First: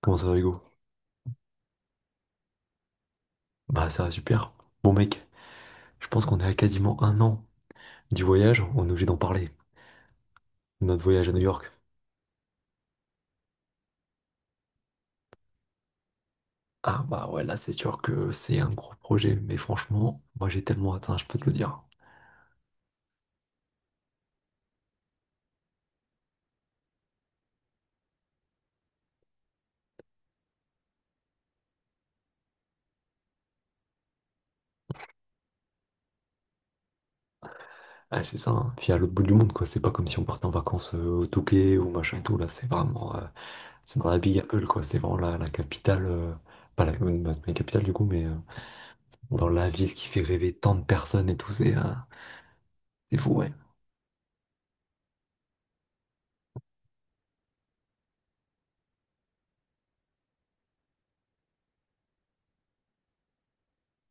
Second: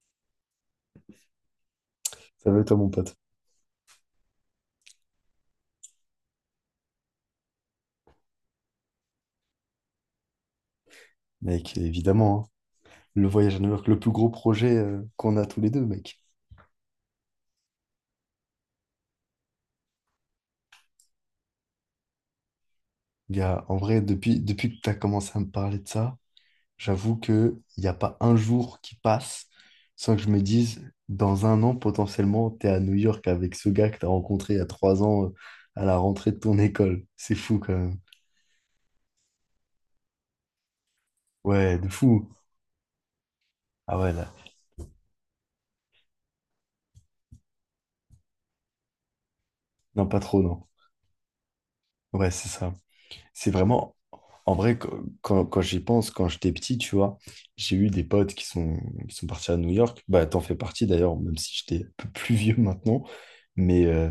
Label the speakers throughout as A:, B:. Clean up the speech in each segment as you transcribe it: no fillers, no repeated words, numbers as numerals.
A: Comment ça va, Hugo?
B: Ça va être à mon pote?
A: Bah, ça va super. Bon, mec, je pense qu'on est à quasiment un an du voyage, on est obligé d'en parler. Notre voyage à New York.
B: Mec, évidemment, hein. Le voyage à New York, le plus gros projet qu'on a tous les deux, mec.
A: Ah, bah ouais, là, c'est sûr que c'est un gros projet, mais franchement, moi, j'ai tellement atteint, je peux te le dire.
B: Gars, en vrai, depuis que tu as commencé à me parler de ça, j'avoue qu'il n'y a pas un jour qui passe sans que je me dise, dans un an, potentiellement, tu es à New York avec ce gars que tu as rencontré il y a 3 ans à la rentrée de ton école. C'est fou, quand même.
A: Ah, c'est ça, hein. Puis à l'autre bout du monde, quoi. C'est pas comme si on partait en vacances au Touquet
B: Ouais,
A: ou
B: de
A: machin et
B: fou.
A: tout, là, c'est vraiment. C'est
B: Ah
A: dans
B: ouais,
A: la
B: là.
A: Big Apple, quoi. C'est vraiment la capitale. Pas la, bah, C'est pas la capitale, du coup, mais dans la ville qui
B: Non,
A: fait
B: pas trop,
A: rêver
B: non.
A: tant de personnes et tout,
B: Ouais, c'est ça.
A: c'est fou,
B: C'est
A: ouais.
B: vraiment, en vrai, quand j'y pense, quand j'étais petit, tu vois, j'ai eu des potes qui sont partis à New York. Bah, t'en fais partie d'ailleurs, même si j'étais un peu plus vieux maintenant. Mais euh,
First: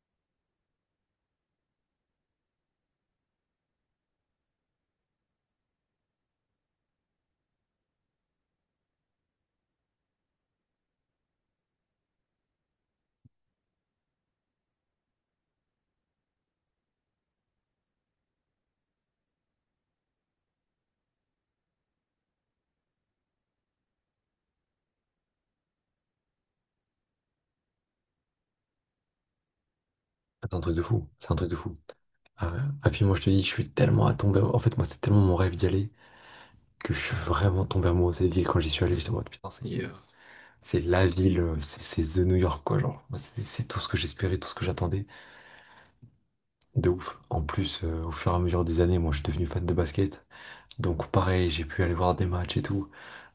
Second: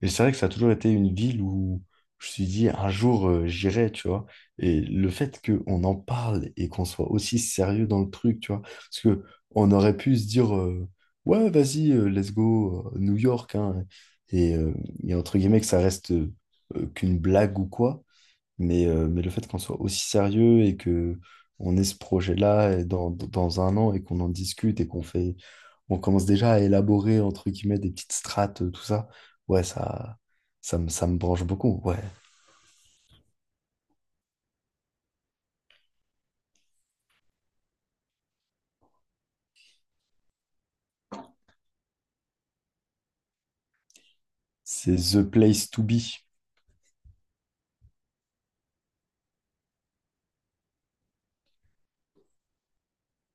B: et c'est vrai que ça a toujours été une ville où je me suis dit, un jour, j'irai, tu vois. Et le fait qu'on en parle et qu'on soit aussi sérieux dans le truc, tu vois, parce que on aurait pu se dire, ouais, vas-y, let's go, New York, hein. Et, euh, et entre guillemets, que ça reste qu'une blague ou quoi. Mais le fait qu'on soit aussi sérieux et que on ait ce projet-là et dans un an et qu'on en discute et qu'on fait, on commence déjà à élaborer, entre guillemets, des petites strates, tout ça, ouais, ça,
A: C'est un truc de fou,
B: ça me
A: c'est un
B: branche
A: truc de fou.
B: beaucoup. Ouais,
A: Ah, ouais. Puis moi je te dis, je suis tellement tombé. En fait, moi c'est tellement mon rêve d'y aller que je suis vraiment tombé amoureux de cette ville quand j'y suis allé. J'étais en mode putain, c'est la ville, c'est The New York quoi. Genre, moi, c'est tout ce que j'espérais, tout ce que
B: c'est
A: j'attendais.
B: the place to be.
A: De ouf. En plus, au fur et à mesure des années, moi je suis devenu fan de basket. Donc pareil, j'ai pu aller voir des matchs et tout.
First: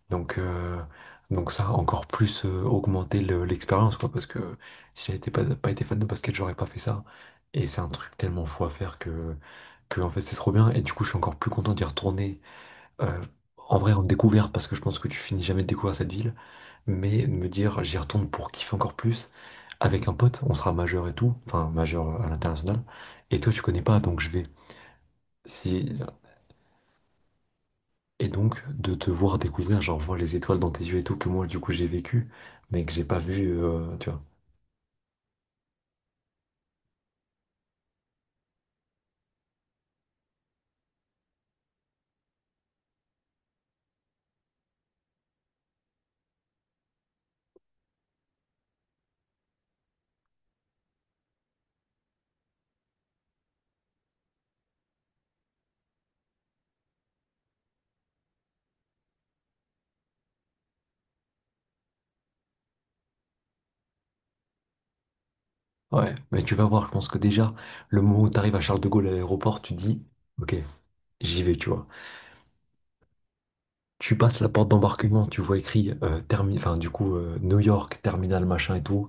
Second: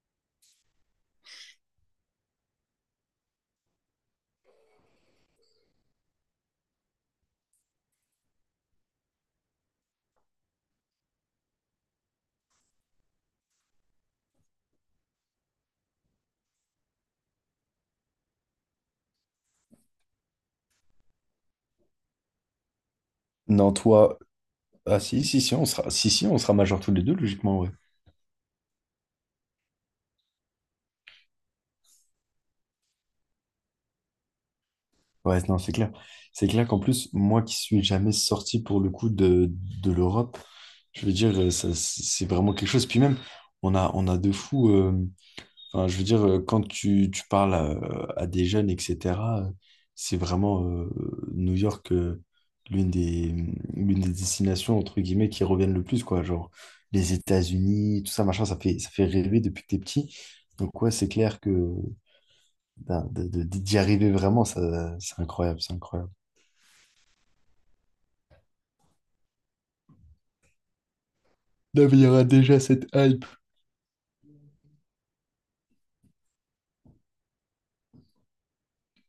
A: Donc, euh, donc ça a encore plus augmenté l'expérience, quoi, parce que si j'avais été pas, pas été fan de basket, j'aurais pas fait ça. Et c'est un truc tellement fou à faire que en fait, c'est trop bien. Et du coup, je suis encore plus content d'y retourner. euh, En vrai, en découverte, parce que je pense que tu finis jamais de découvrir cette ville, mais de me dire, j'y retourne pour kiffer encore plus. Avec un pote, on sera majeur et tout, enfin majeur à l'international. Et toi, tu
B: Non,
A: connais pas,
B: toi,
A: donc je vais.
B: ah si, si, si,
A: Si,
B: si, si, on sera majeur tous les deux, logiquement, ouais.
A: et donc, de te voir découvrir, genre, voir les étoiles dans tes yeux et tout, que moi, du coup, j'ai vécu, mais que j'ai pas vu, tu vois.
B: Ouais, non, c'est clair. C'est clair qu'en plus, moi qui suis jamais sorti pour le coup de l'Europe, je veux dire, ça, c'est vraiment quelque chose. Puis même, on a de fous. Enfin, je veux dire, quand tu parles à des jeunes, etc., euh, c'est vraiment New York, l'une des, l'une des destinations, entre guillemets, qui reviennent le plus, quoi. Genre, les États-Unis, tout ça, machin, ça fait rêver depuis que t'es petit. Donc, ouais, c'est clair que ben, d'y arriver vraiment, ça, c'est incroyable, c'est incroyable.
A: Ouais, mais tu vas voir, je pense que déjà, le moment où t'arrives à Charles de Gaulle à l'aéroport, tu dis, ok, j'y vais, tu
B: Non,
A: vois.
B: mais il y aura déjà cette hype.
A: Tu passes la porte d'embarquement, tu vois écrit, New York, terminal, machin et tout.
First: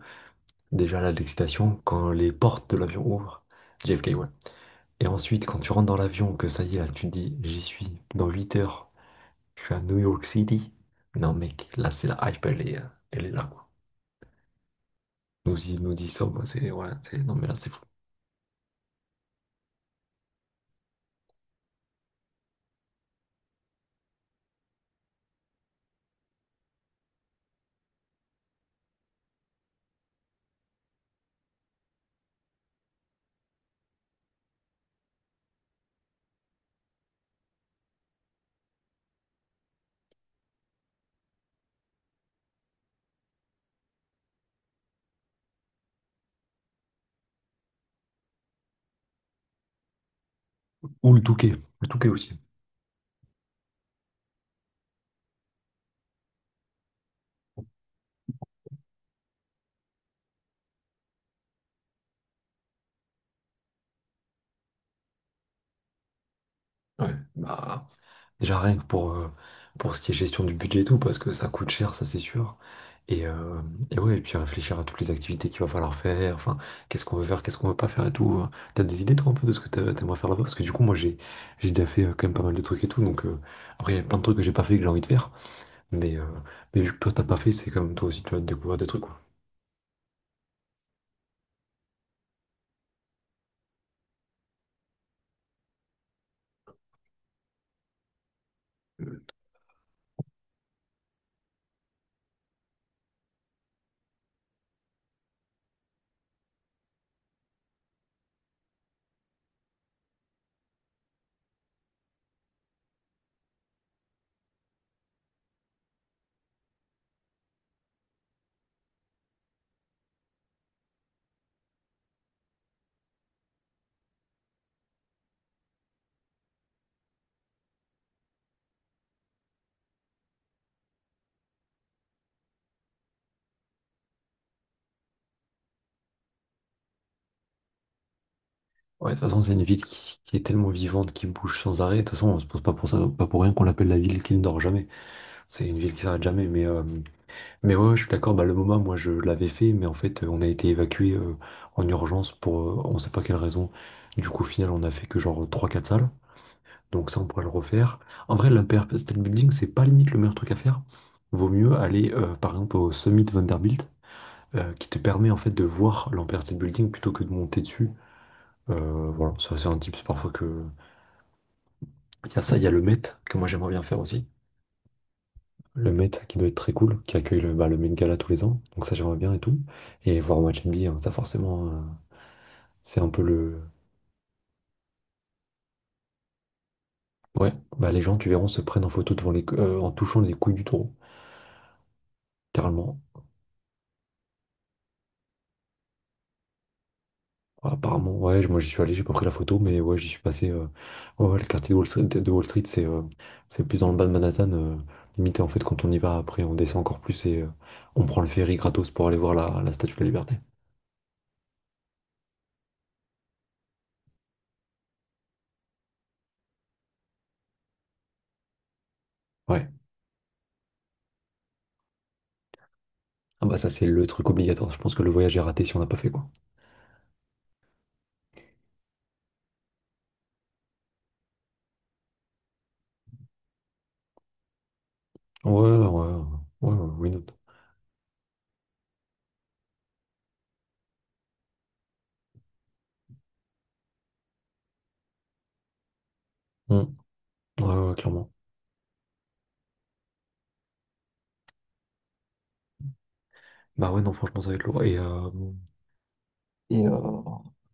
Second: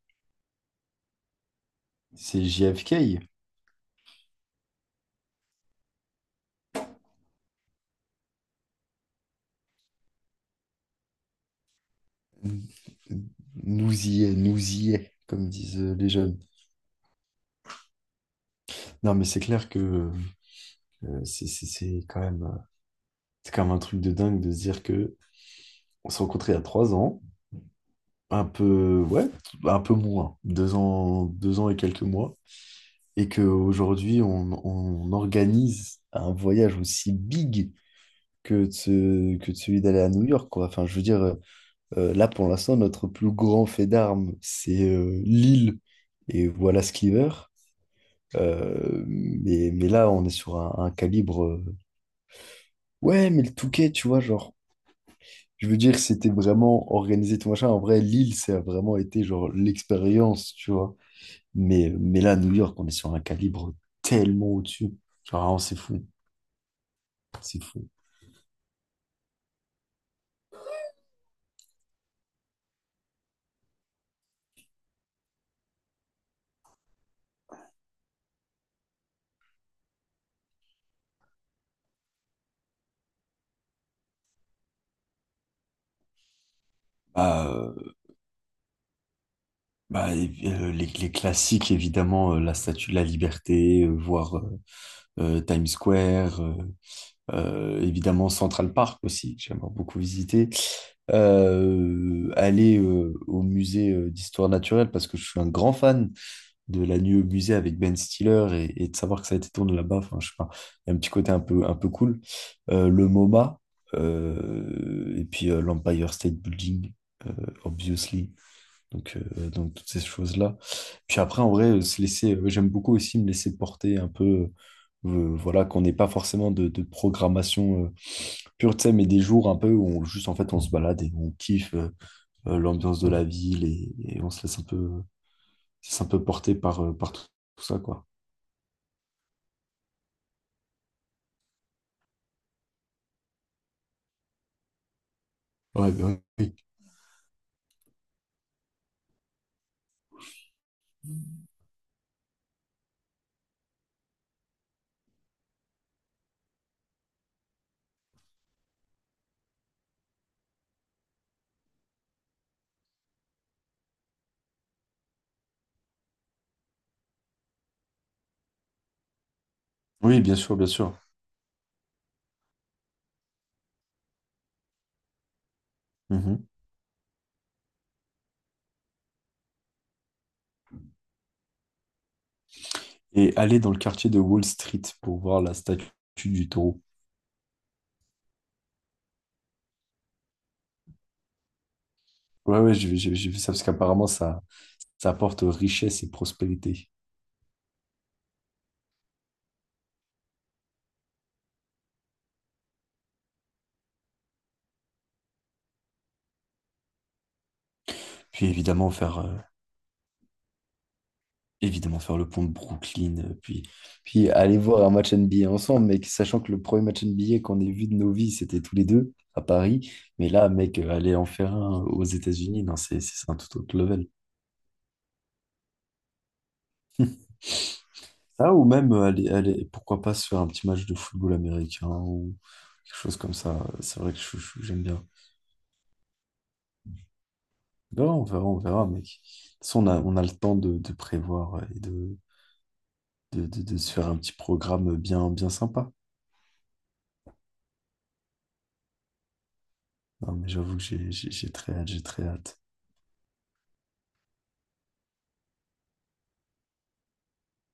A: Déjà, là, de l'excitation, quand les
B: C'est
A: portes de l'avion
B: JFK.
A: ouvrent, JFK, ouais. Et ensuite, quand tu rentres dans l'avion, que ça y est, là, tu te dis, j'y suis, dans 8 heures, je suis à New York City. Non, mec, là, c'est la hype, elle est là, quoi.
B: Nous y est, comme disent
A: Nous y
B: les jeunes.
A: sommes, non mais là c'est fou.
B: Non, mais c'est clair que Euh, C'est c'est- c'est quand même, euh, c'est quand même un truc de dingue de se dire que on s'est rencontrés il y a 3 ans, un peu, ouais, un peu moins, 2 ans, 2 ans et quelques mois, et qu'aujourd'hui on organise un voyage aussi big que que de celui d'aller à New York, quoi. Enfin, je veux dire, là pour l'instant, notre plus grand fait d'armes, c'est Lille et Wallace Cleaver. Mais là, on est sur un
A: Ou
B: calibre. euh,
A: Le Touquet aussi.
B: ouais, mais le Touquet, tu vois, genre. Je veux dire, c'était vraiment organisé tout machin. En vrai, Lille, ça a vraiment été genre l'expérience, tu vois. Mais là, New York, on est sur un calibre tellement au-dessus. Genre, vraiment, c'est fou,
A: Ouais,
B: c'est
A: bah
B: fou.
A: déjà rien que pour ce qui est gestion du budget et tout, parce que ça coûte cher, ça c'est sûr. Et, euh, et puis réfléchir à toutes les activités qu'il va falloir faire, enfin, qu'est-ce qu'on veut faire, qu'est-ce qu'on veut pas faire et tout, hein. T'as des idées toi un peu de ce que t'aimerais faire là-bas? Parce que du coup moi j'ai déjà fait quand même pas mal de trucs et tout, donc après il y a plein de trucs que j'ai pas fait que j'ai envie de faire, mais, euh, mais vu que toi t'as pas
B: Bah,
A: fait, c'est comme toi aussi tu vas découvrir des trucs.
B: bah, et puis, les classiques, évidemment, la Statue de la Liberté, voir Times Square, évidemment Central Park aussi, que j'aimerais beaucoup visiter. Aller au musée d'histoire naturelle parce que je suis un grand fan de la nuit au musée avec Ben Stiller et de savoir que ça a été tourné là-bas. Enfin, je sais pas, il y a un petit côté un peu cool. Le MoMA et puis l'Empire State Building, euh, obviously. Donc toutes ces choses-là. Puis après, en vrai, j'aime beaucoup aussi me laisser porter un peu, voilà, qu'on n'ait pas forcément de programmation pure, tu sais, mais des jours un peu où on, juste, en fait, on se balade et on kiffe l'ambiance de la ville et on se laisse un peu porter par tout ça, quoi.
A: Ouais, de toute façon, c'est une ville qui est tellement vivante, qui bouge sans arrêt. De toute façon, on se pose pas pour ça, pas pour rien qu'on l'appelle la ville qui ne dort jamais. C'est une
B: Ouais,
A: ville qui
B: bah
A: s'arrête jamais.
B: oui.
A: Mais ouais, ouais, je suis d'accord. Bah, le MoMA, moi, je l'avais fait, mais en fait, on a été évacué en urgence pour on sait pas quelle raison. Du coup, au final, on a fait que genre trois quatre salles. Donc, ça, on pourrait le refaire. En vrai, la PRP State Building, c'est pas limite le meilleur truc à faire. Vaut mieux aller, par exemple, au Summit Vanderbilt, qui te permet en fait de voir l'Empire State Building plutôt que de monter dessus. Voilà, ça c'est un tips
B: Oui,
A: parfois
B: bien sûr,
A: que,
B: bien sûr.
A: il y a ça, il y a le Met que moi j'aimerais bien faire aussi. Le Met qui
B: Mhm.
A: doit être très cool, qui accueille le Met Gala tous les ans. Donc ça j'aimerais bien et tout. Et voir un match NBA, hein. Ça forcément, c'est un peu
B: Et
A: le...
B: aller dans le quartier de Wall Street pour voir la statue du taureau.
A: Ouais, bah, les gens, tu verras, se prennent en photo devant en touchant les couilles du taureau,
B: Ouais, ouais,
A: littéralement.
B: j'ai vu ça parce qu'apparemment, ça apporte richesse et prospérité.
A: Apparemment, ouais, moi j'y suis allé, j'ai pas pris la photo, mais ouais, j'y suis passé. Ouais, ouais, le quartier de Wall Street, c'est plus dans le bas de Manhattan. Limité, en fait, quand on y va, après, on descend encore plus et on prend le
B: Puis
A: ferry
B: évidemment,
A: gratos pour aller voir la Statue de la Liberté.
B: faire le pont de Brooklyn. Puis aller voir un match NBA ensemble, mec, sachant que le premier match NBA qu'on ait vu de nos vies, c'était tous les deux à
A: Ouais.
B: Paris. Mais là, mec, aller en faire un aux États-Unis, non, c'est un
A: Ah bah
B: tout
A: ça
B: autre
A: c'est le
B: level.
A: truc obligatoire. Je pense que le voyage est raté si on n'a pas fait quoi.
B: Ah, ou même, pourquoi pas se faire un petit match de football américain ou quelque chose comme ça. C'est vrai que j'aime bien.
A: Ouais, ouais, ouais, ouais, ouais, why not.
B: On verra, on verra, on verra, mec. De toute façon, on a le temps de prévoir et de se faire un petit programme bien, bien sympa.
A: Hmm. Ouais, ouais, clairement.
B: Non, mais j'avoue que j'ai très hâte, j'ai très hâte.
A: Bah ouais, non, franchement, ça va être lourd. Et euh,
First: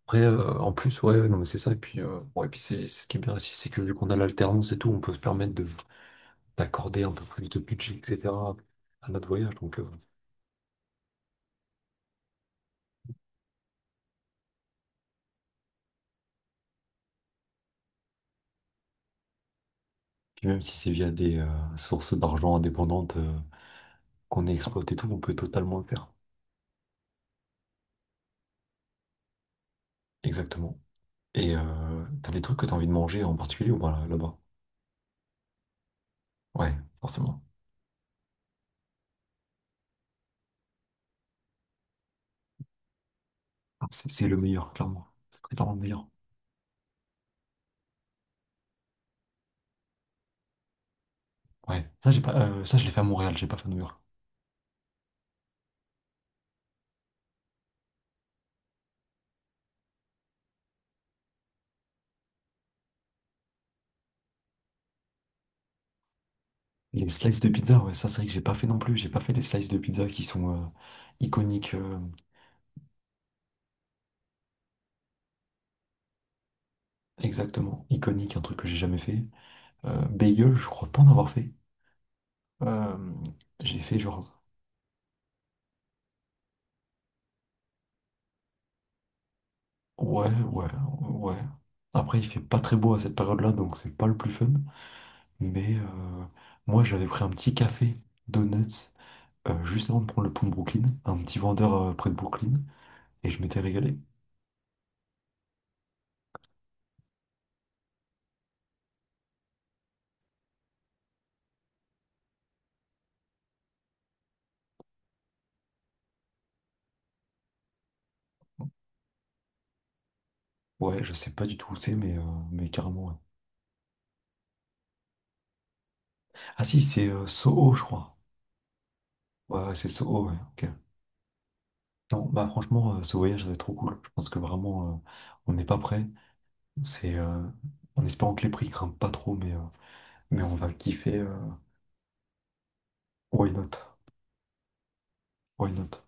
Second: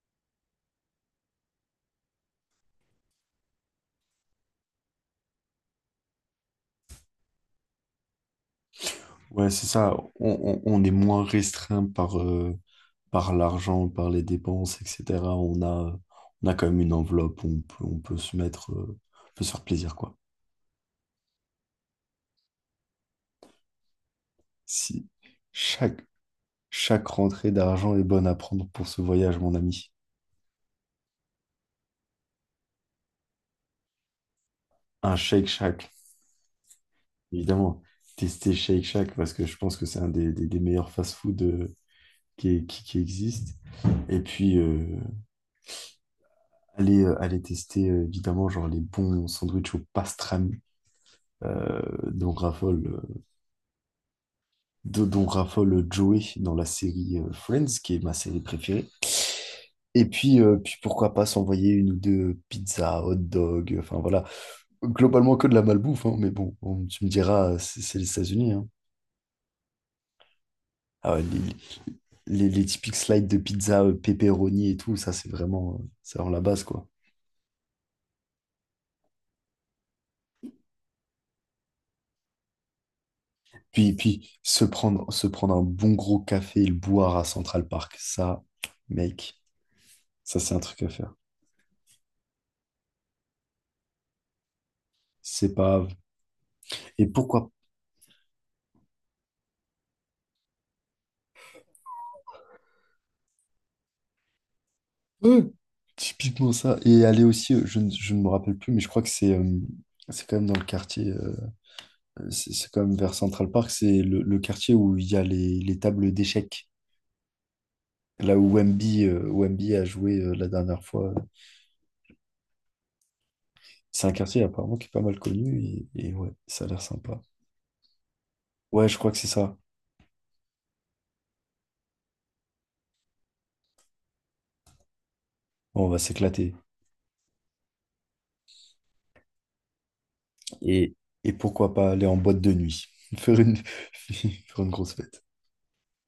A: En plus, ouais, ouais, non, mais c'est ça. Et puis c'est ce qui est bien aussi, c'est que vu qu'on a l'alternance et tout, on peut se permettre de d'accorder un peu plus de budget, etc. à notre
B: Ouais,
A: voyage.
B: c'est ça. On est moins restreint par l'argent, par les dépenses, etc. On a quand même une enveloppe où on peut se mettre, on peut se faire plaisir, quoi.
A: Puis même si c'est via des sources d'argent indépendantes qu'on exploite et
B: Si
A: tout, on peut totalement le
B: chaque,
A: faire.
B: Chaque rentrée d'argent est bonne à prendre pour ce voyage, mon ami.
A: Exactement. Et t'as des trucs que t'as envie de manger en particulier ou pas là-bas?
B: Un Shake Shack,
A: Ouais, forcément.
B: évidemment. Tester Shake Shack parce que je pense que c'est un des meilleurs fast-food qui existe.
A: Ah, C'est
B: Et
A: c'est le
B: puis,
A: meilleur, clairement. C'est très clairement le meilleur.
B: aller tester, évidemment, genre les bons sandwichs au pastrami euh,
A: Ouais. Ça, j'ai
B: dont
A: pas, ça, je
B: raffole,
A: l'ai fait à
B: euh,
A: Montréal, j'ai pas fait à New York.
B: dont raffole Joey dans la série Friends, qui est ma série préférée. Puis pourquoi pas s'envoyer une ou deux pizzas, hot dog, enfin voilà. Globalement que de la malbouffe, hein, mais bon, tu
A: Les
B: me
A: slices de
B: diras,
A: pizza,
B: c'est
A: ouais,
B: c'est
A: ça,
B: les
A: c'est vrai que j'ai
B: États-Unis,
A: pas fait
B: hein.
A: non plus. J'ai pas fait les slices de pizza qui sont
B: Ah ouais,
A: iconiques.
B: les typiques slides de pizza, pepperoni et tout, ça c'est vraiment la base, quoi.
A: Exactement, iconiques, un truc que j'ai jamais fait. Bagel, je crois pas en avoir fait. Euh, j'ai
B: Puis,
A: fait
B: puis
A: genre.
B: se prendre un bon gros café et le boire à Central Park, ça, mec,
A: Ouais,
B: ça c'est un
A: ouais,
B: truc à faire.
A: ouais. Après, il fait pas très beau à cette période-là, donc c'est pas le plus fun.
B: C'est
A: Mais
B: pas grave.
A: euh, Moi,
B: Et
A: j'avais pris un
B: pourquoi
A: petit café, donuts, juste avant de prendre le pont de Brooklyn, un petit vendeur près de Brooklyn. Et je m'étais régalé.
B: peu, typiquement ça. Et aller aussi, je ne me rappelle plus, mais je crois que c'est quand même dans le quartier, c'est quand même vers Central Park, c'est le quartier où il y a les tables d'échecs. Là où Wemby a joué la dernière
A: Ouais, je
B: fois,
A: sais pas du tout où c'est, mais carrément, ouais.
B: c'est un quartier apparemment qui est pas mal connu et ouais,
A: Ah
B: ça a
A: si,
B: l'air
A: c'est
B: sympa.
A: euh, Soho, je crois.
B: Ouais, je crois que c'est ça.
A: Ouais, ouais, c'est Soho, ouais, ok. Non, bah franchement, ce voyage, ça va être trop cool. Je pense que vraiment, on n'est pas
B: Bon, on va
A: prêt.
B: s'éclater.
A: C'est en espérant que les prix grimpent pas trop, mais on va
B: Et,
A: kiffer.
B: et pourquoi pas aller en boîte de nuit, faire
A: Why
B: une,
A: not?
B: faire une grosse fête.
A: Why not?